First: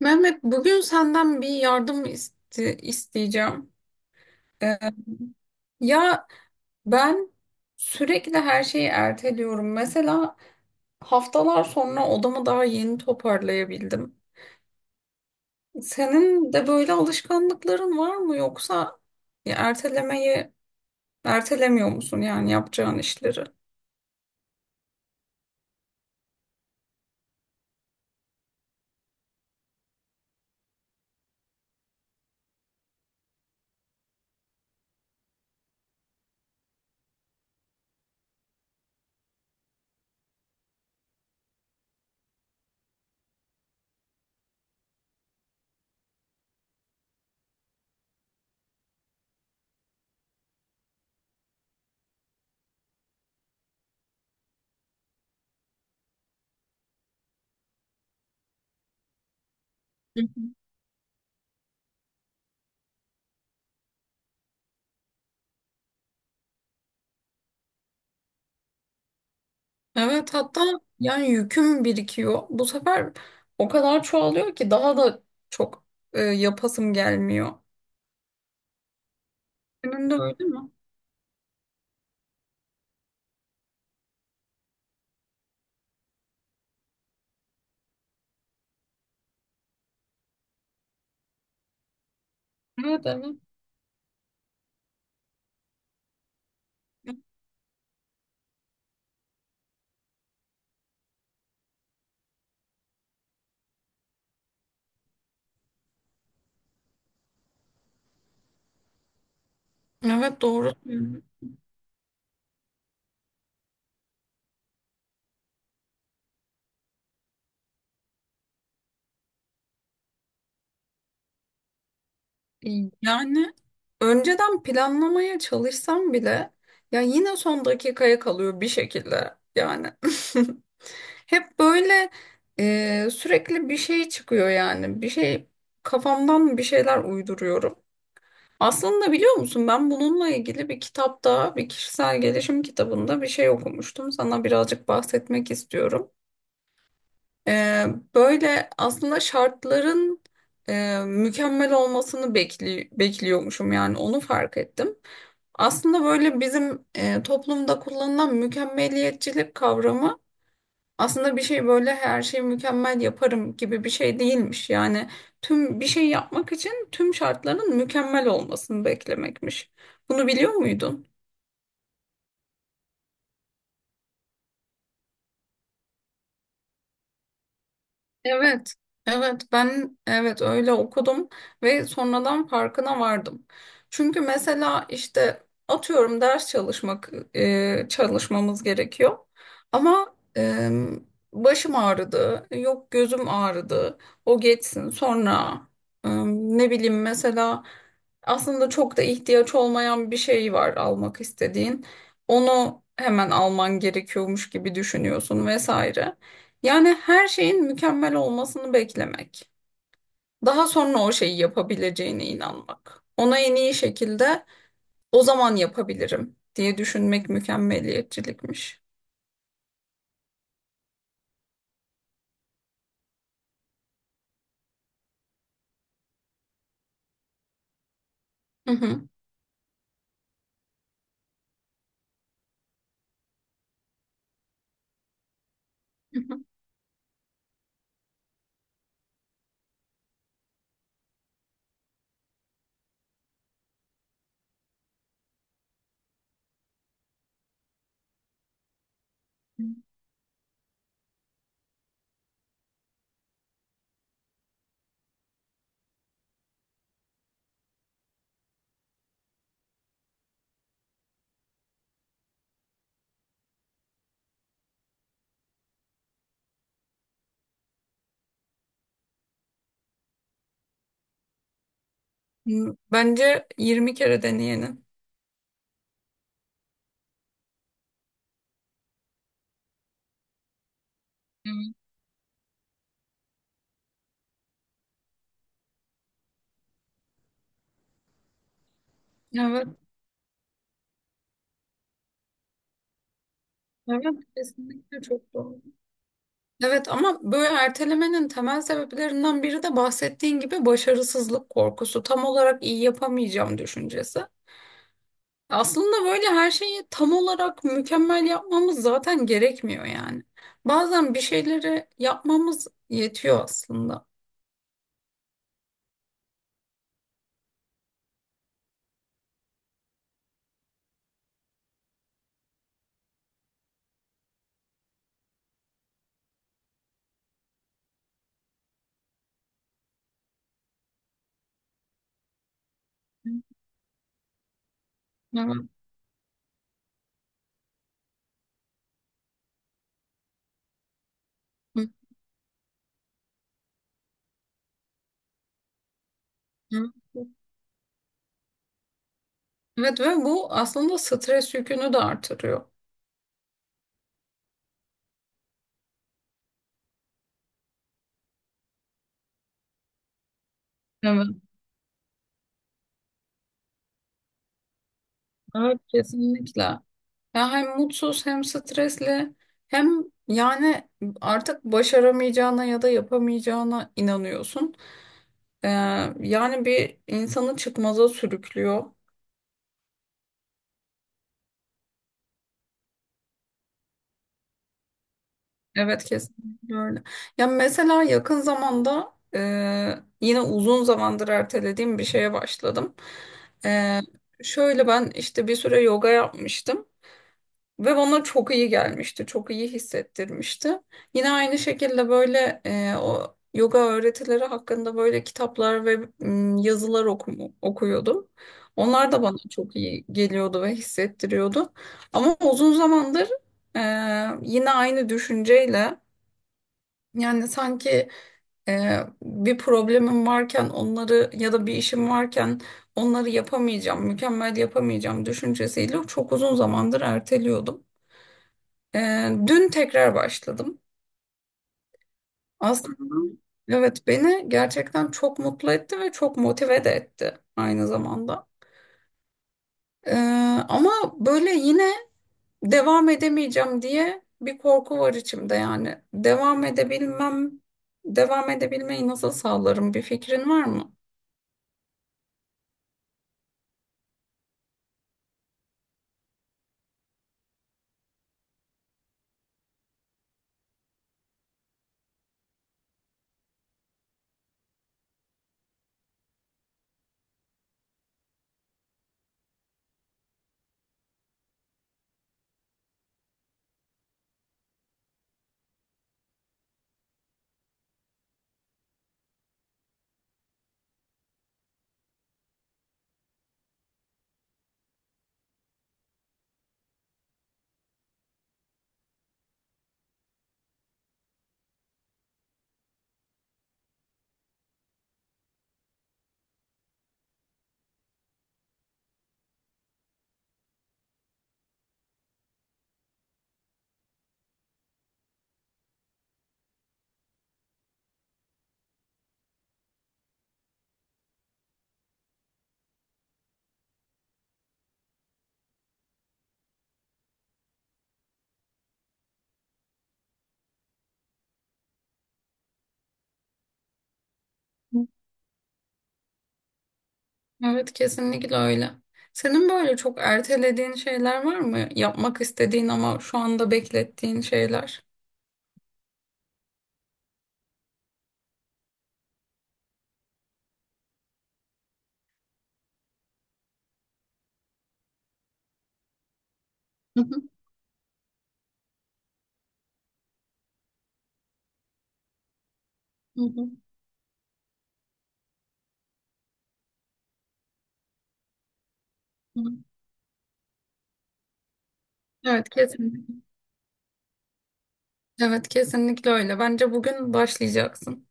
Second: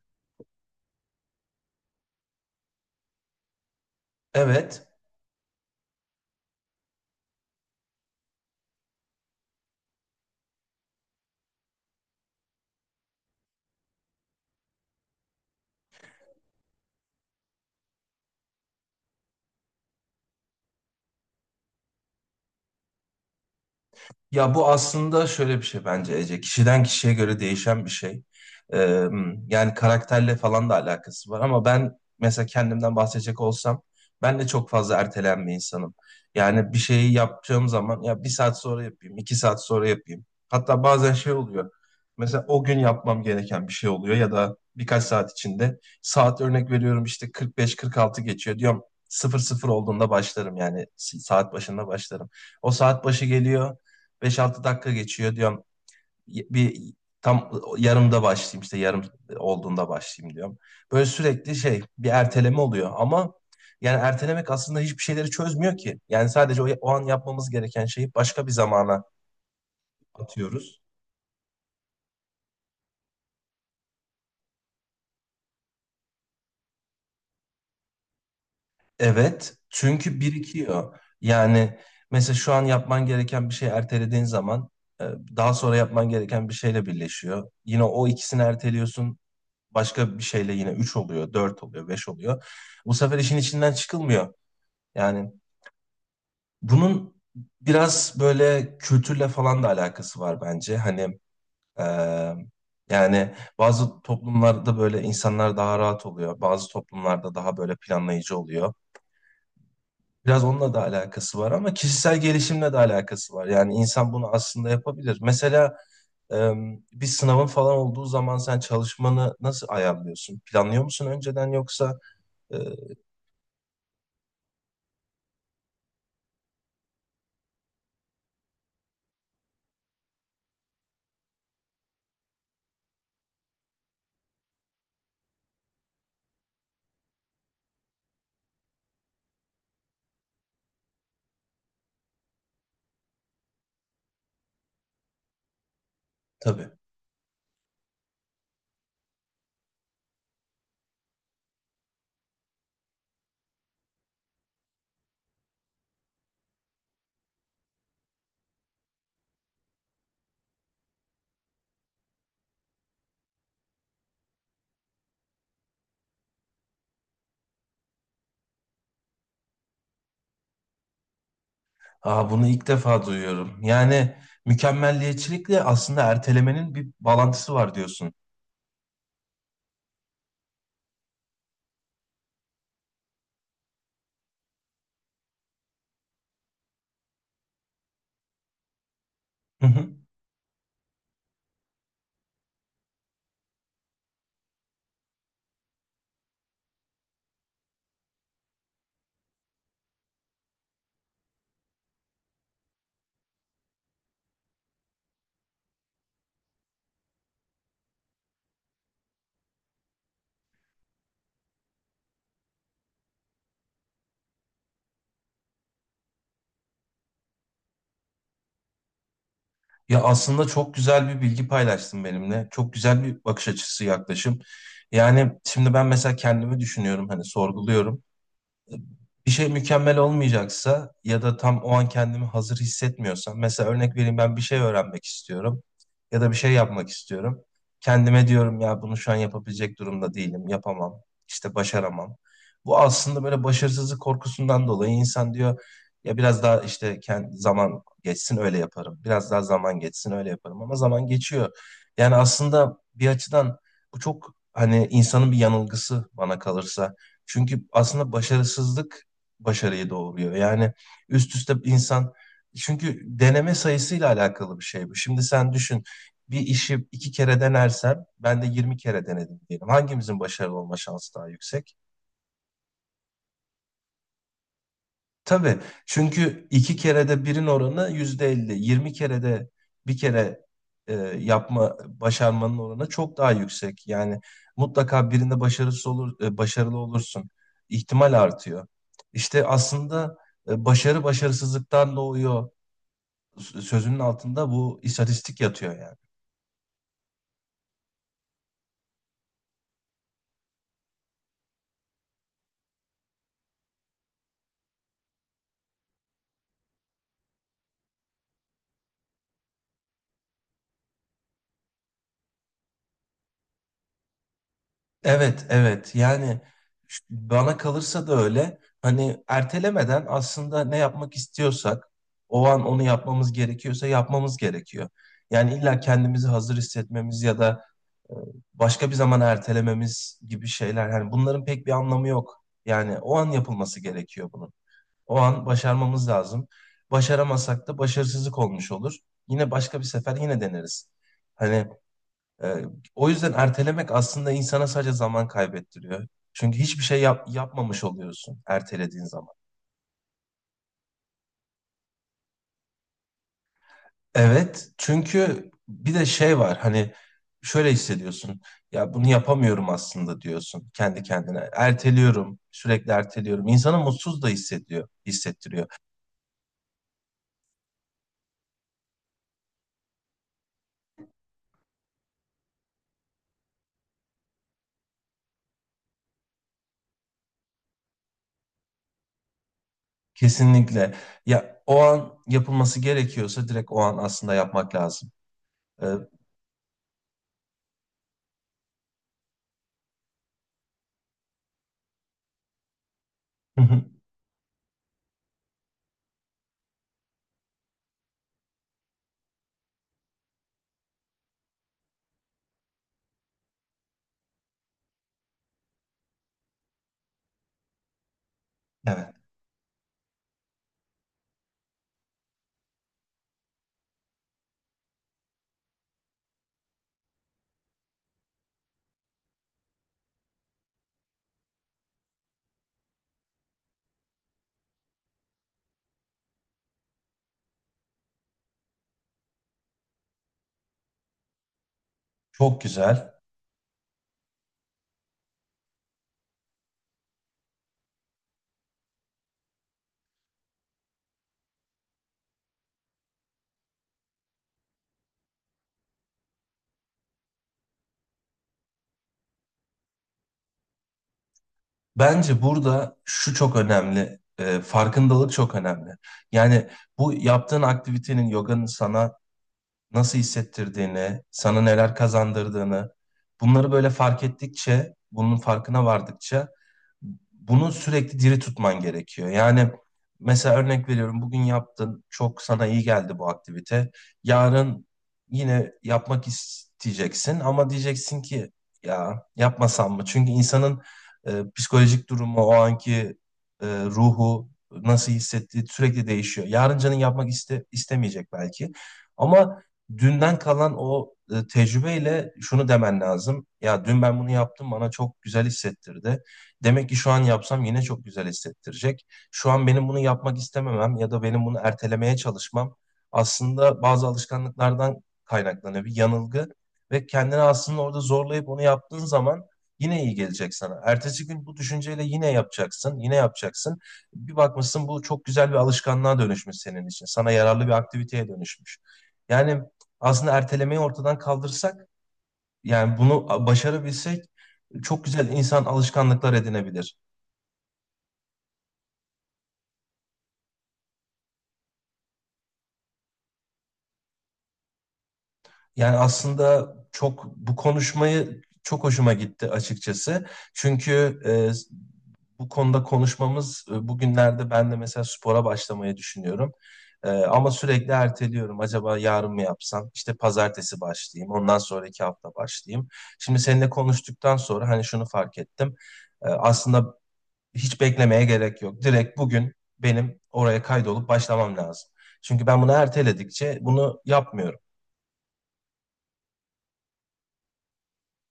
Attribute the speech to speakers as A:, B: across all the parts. A: Mehmet, bugün senden bir yardım isteyeceğim. Ee,
B: Evet.
A: ya ben sürekli her şeyi erteliyorum. Mesela haftalar sonra odamı daha yeni toparlayabildim. Senin de böyle alışkanlıkların var mı, yoksa ya ertelemeyi ertelemiyor musun yani yapacağın işleri?
B: Ya bu aslında şöyle bir şey bence Ece. Kişiden kişiye göre değişen bir şey. Ee, Yani karakterle falan da alakası var ama ben mesela kendimden bahsedecek olsam ben de çok fazla ertelen bir insanım. Yani bir şeyi yapacağım zaman ya bir saat sonra yapayım, iki saat sonra yapayım. Hatta bazen şey oluyor. Mesela o gün yapmam gereken bir şey oluyor ya da birkaç saat içinde. Saat örnek veriyorum işte 45-46 geçiyor diyorum. 00 olduğunda başlarım, yani saat başında başlarım. O saat başı geliyor. 5-6 dakika geçiyor diyorum. Bir tam yarımda başlayayım, işte yarım olduğunda
A: Hı hı.
B: başlayayım diyorum. Böyle sürekli şey bir erteleme oluyor. Ama yani ertelemek aslında hiçbir şeyleri çözmüyor ki. Yani sadece o an yapmamız gereken şeyi başka bir zamana
A: Evet, hatta
B: atıyoruz.
A: yani yüküm birikiyor. Bu sefer o kadar çoğalıyor ki daha da çok yapasım gelmiyor.
B: Evet,
A: Senin de
B: çünkü
A: öyle mi?
B: birikiyor. Yani mesela şu an yapman gereken bir şey ertelediğin zaman e, daha sonra yapman gereken bir şeyle birleşiyor. Yine o ikisini erteliyorsun. Başka bir şeyle yine 3 oluyor, 4 oluyor, 5 oluyor. Bu
A: Evet,
B: sefer
A: evet.
B: işin içinden çıkılmıyor. Yani bunun biraz böyle kültürle falan da alakası var bence. Eee, Yani bazı toplumlarda böyle insanlar daha rahat oluyor. Bazı toplumlarda daha böyle planlayıcı oluyor.
A: Evet,
B: Biraz onunla
A: doğru
B: da
A: diyorsun.
B: alakası var ama kişisel gelişimle de alakası var. Yani insan bunu aslında yapabilir. Mesela ee, bir sınavın falan olduğu zaman sen çalışmanı nasıl ayarlıyorsun? Planlıyor musun önceden, yoksa eee,
A: Yani önceden planlamaya çalışsam bile ya yine son dakikaya kalıyor bir şekilde yani. Hep böyle sürekli bir şey çıkıyor yani. Bir şey, kafamdan bir şeyler uyduruyorum. Aslında biliyor musun, ben bununla ilgili bir kitapta, bir kişisel gelişim kitabında bir şey okumuştum. Sana birazcık bahsetmek istiyorum.
B: Tabii.
A: Ee, böyle aslında şartların mükemmel olmasını bekliyormuşum, yani onu fark ettim. Aslında böyle bizim toplumda kullanılan mükemmeliyetçilik kavramı aslında bir şey, böyle her şeyi mükemmel yaparım gibi bir şey değilmiş. Yani tüm bir şey yapmak için tüm şartların mükemmel olmasını beklemekmiş. Bunu biliyor muydun?
B: Aa, bunu ilk defa duyuyorum. Yani mükemmelliyetçilikle aslında ertelemenin bir bağlantısı var diyorsun.
A: Evet, evet ben evet öyle okudum ve sonradan farkına vardım. Çünkü mesela işte atıyorum, ders çalışmak, çalışmamız gerekiyor
B: Hı hı.
A: ama başım ağrıdı, yok gözüm ağrıdı, o geçsin sonra, ne bileyim, mesela aslında çok da ihtiyaç olmayan bir şey var almak istediğin. Onu hemen alman gerekiyormuş gibi düşünüyorsun vesaire. Yani her şeyin mükemmel olmasını beklemek. Daha sonra o şeyi yapabileceğine inanmak. Ona en iyi şekilde o zaman yapabilirim diye düşünmek mükemmeliyetçilikmiş.
B: Ya aslında çok güzel bir bilgi paylaştın benimle. Çok güzel bir bakış açısı, yaklaşım. Yani şimdi ben mesela kendimi düşünüyorum, hani sorguluyorum.
A: Hı hı.
B: Bir şey mükemmel olmayacaksa ya da tam o an kendimi hazır hissetmiyorsam, mesela örnek vereyim, ben bir şey öğrenmek istiyorum ya
A: Hı
B: da bir
A: hı.
B: şey yapmak istiyorum. Kendime diyorum ya bunu şu an yapabilecek durumda değilim, yapamam, işte başaramam. Bu aslında böyle başarısızlık korkusundan dolayı insan diyor ya biraz daha işte kendi zaman geçsin öyle yaparım. Biraz daha zaman geçsin öyle yaparım ama zaman geçiyor. Yani aslında bir açıdan bu çok hani insanın bir yanılgısı bana kalırsa. Çünkü aslında başarısızlık başarıyı doğuruyor. Yani üst üste insan, çünkü deneme sayısıyla alakalı bir şey bu. Şimdi sen düşün, bir işi iki kere denersem ben de 20 kere denedim diyelim. Hangimizin başarılı olma şansı daha yüksek?
A: Hmm, bence 20 kere deneyenin.
B: Tabii, çünkü iki kerede birin oranı yüzde elli. Yirmi kerede bir kere yapma, başarmanın oranı çok daha yüksek. Yani mutlaka birinde başarısız olur, başarılı olursun. İhtimal artıyor. İşte
A: Evet,
B: aslında başarı başarısızlıktan doğuyor sözünün
A: evet evet,
B: altında bu
A: kesinlikle çok
B: istatistik
A: doğru.
B: yatıyor yani.
A: Evet, ama böyle ertelemenin temel sebeplerinden biri de bahsettiğin gibi başarısızlık korkusu. Tam olarak iyi yapamayacağım düşüncesi. Aslında böyle her şeyi tam olarak mükemmel yapmamız zaten gerekmiyor yani. Bazen bir şeyleri yapmamız yetiyor aslında.
B: Evet, evet. Yani bana kalırsa da öyle. Hani ertelemeden aslında ne yapmak istiyorsak, o an onu yapmamız gerekiyorsa yapmamız gerekiyor. Yani illa kendimizi hazır hissetmemiz ya da e, başka bir zaman ertelememiz gibi şeyler. Hani bunların pek bir anlamı yok. Yani o an yapılması gerekiyor bunun. O an
A: Evet.
B: başarmamız lazım. Başaramasak da başarısızlık olmuş olur. Yine başka bir sefer yine deneriz. Hani
A: Hı
B: ee, O yüzden ertelemek aslında insana sadece zaman kaybettiriyor. Çünkü hiçbir
A: hı.
B: şey yapmamış oluyorsun ertelediğin zaman.
A: Evet, ve bu aslında stres yükünü de artırıyor.
B: Evet, çünkü bir de şey var hani şöyle hissediyorsun. Ya bunu yapamıyorum aslında diyorsun kendi
A: Evet.
B: kendine. Erteliyorum, sürekli erteliyorum. İnsanı mutsuz da hissediyor, hissettiriyor.
A: Evet, kesinlikle. Ya hem mutsuz, hem stresli, hem yani artık başaramayacağına ya da yapamayacağına inanıyorsun. Ee, yani bir insanı çıkmaza sürüklüyor.
B: Kesinlikle. Ya o an yapılması gerekiyorsa direkt o an aslında yapmak lazım. Ee,
A: Evet, kesinlikle öyle. Ya mesela yakın zamanda yine uzun zamandır ertelediğim bir şeye başladım. E, şöyle ben işte bir süre yoga yapmıştım ve bana çok iyi gelmişti, çok iyi hissettirmişti. Yine aynı şekilde böyle o yoga öğretileri hakkında böyle kitaplar ve okuyordum. Onlar
B: evet,
A: da bana çok iyi geliyordu ve hissettiriyordu. Ama uzun zamandır e, yine aynı düşünceyle, yani sanki bir problemim varken onları ya da bir işim varken onları yapamayacağım, mükemmel yapamayacağım düşüncesiyle çok uzun zamandır erteliyordum. E, dün tekrar başladım.
B: çok güzel.
A: Aslında evet, beni gerçekten çok mutlu etti ve çok motive de etti aynı zamanda. E, ama böyle yine devam edemeyeceğim diye bir korku var içimde yani. Devam edebilmem, devam edebilmeyi nasıl sağlarım, bir fikrin var mı?
B: Bence burada şu çok önemli, farkındalık çok önemli. Yani bu yaptığın aktivitenin, yoganın sana nasıl hissettirdiğini, sana neler kazandırdığını, bunları böyle fark ettikçe, bunun farkına vardıkça bunu sürekli diri tutman gerekiyor. Yani mesela örnek veriyorum, bugün yaptın, çok sana iyi geldi bu aktivite. Yarın yine yapmak isteyeceksin ama diyeceksin ki ya yapmasam mı? Çünkü insanın psikolojik durumu, o anki ruhu nasıl hissettiği sürekli değişiyor. Yarın canın istemeyecek belki. Ama dünden kalan o tecrübeyle şunu demen lazım. Ya dün ben bunu yaptım, bana çok güzel hissettirdi. Demek ki şu an yapsam yine çok güzel hissettirecek. Şu an benim bunu yapmak istememem ya da benim bunu ertelemeye çalışmam aslında bazı alışkanlıklardan kaynaklanan bir yanılgı ve kendini aslında orada zorlayıp onu yaptığın zaman yine iyi gelecek sana. Ertesi gün bu düşünceyle yine yapacaksın, yine yapacaksın. Bir bakmışsın bu çok güzel bir alışkanlığa dönüşmüş senin için. Sana yararlı bir aktiviteye dönüşmüş. Yani aslında ertelemeyi ortadan kaldırsak, yani bunu başarabilsek, çok güzel insan alışkanlıklar edinebilir.
A: Evet, kesinlikle öyle. Senin böyle çok ertelediğin şeyler var mı? Yapmak istediğin ama şu anda beklettiğin şeyler.
B: Yani aslında çok, bu konuşmayı çok hoşuma gitti açıkçası. Çünkü bu konuda konuşmamız, bugünlerde ben de mesela spora başlamayı düşünüyorum.
A: Hı hı,
B: Ama sürekli erteliyorum. Acaba yarın mı yapsam? İşte pazartesi başlayayım. Ondan sonraki hafta başlayayım. Şimdi
A: hı hı,
B: seninle konuştuktan sonra hani şunu fark ettim. Aslında hiç beklemeye gerek yok. Direkt bugün
A: hı.
B: benim oraya kaydolup başlamam lazım. Çünkü ben
A: Evet,
B: bunu
A: kesinlikle.
B: erteledikçe bunu yapmıyorum.
A: Evet, kesinlikle öyle. Bence bugün başlayacaksın.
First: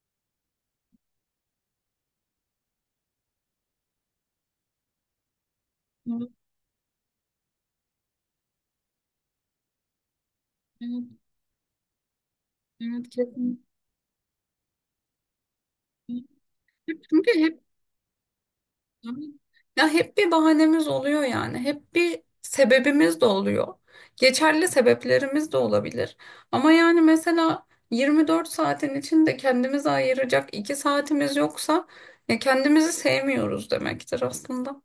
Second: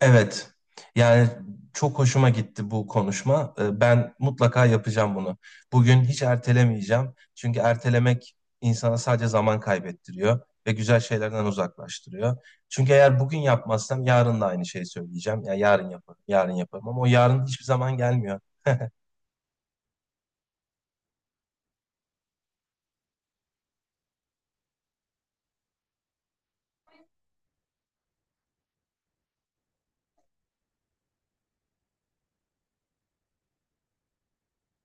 B: Evet. Yani çok hoşuma gitti bu konuşma. Ben mutlaka yapacağım bunu. Bugün hiç
A: Evet,
B: ertelemeyeceğim. Çünkü ertelemek insana sadece zaman kaybettiriyor ve güzel
A: evet,
B: şeylerden uzaklaştırıyor. Çünkü
A: evet
B: eğer bugün
A: kesinlikle.
B: yapmazsam yarın da aynı şeyi söyleyeceğim. Ya yarın yaparım, yarın yaparım ama o
A: Çünkü
B: yarın
A: hep,
B: hiçbir zaman gelmiyor.
A: ya hep bir bahanemiz oluyor yani. Hep bir sebebimiz de oluyor. Geçerli sebeplerimiz de olabilir. Ama yani mesela 24 saatin içinde kendimize ayıracak 2 saatimiz yoksa ya kendimizi sevmiyoruz demektir aslında.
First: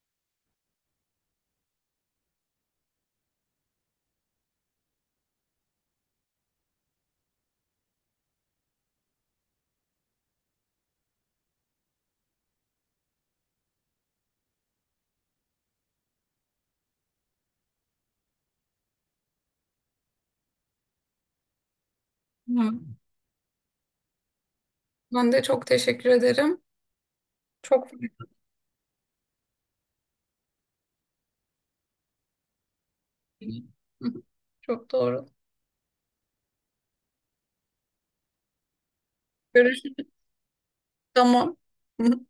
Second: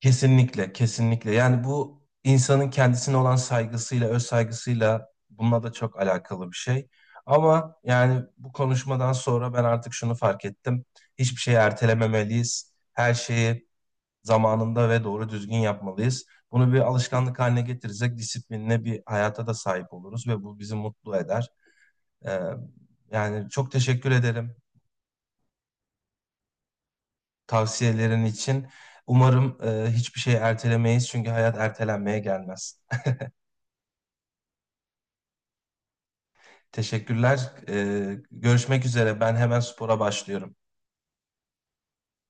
B: Kesinlikle, kesinlikle. Yani bu insanın kendisine olan saygısıyla, öz saygısıyla, bununla da çok alakalı bir şey. Ama yani bu konuşmadan sonra ben artık şunu fark ettim. Hiçbir şeyi ertelememeliyiz. Her şeyi zamanında ve doğru düzgün yapmalıyız. Bunu bir alışkanlık haline getirirsek disiplinli bir hayata da sahip oluruz ve bu bizi mutlu eder. Ee,
A: Hı.
B: Yani çok teşekkür ederim
A: Ben de çok teşekkür ederim. Çok
B: tavsiyelerin için. Umarım hiçbir şeyi ertelemeyiz çünkü hayat ertelenmeye gelmez.
A: hı çok doğru.
B: Teşekkürler. Görüşmek üzere. Ben hemen
A: Görüşürüz.
B: spora başlıyorum.
A: Tamam.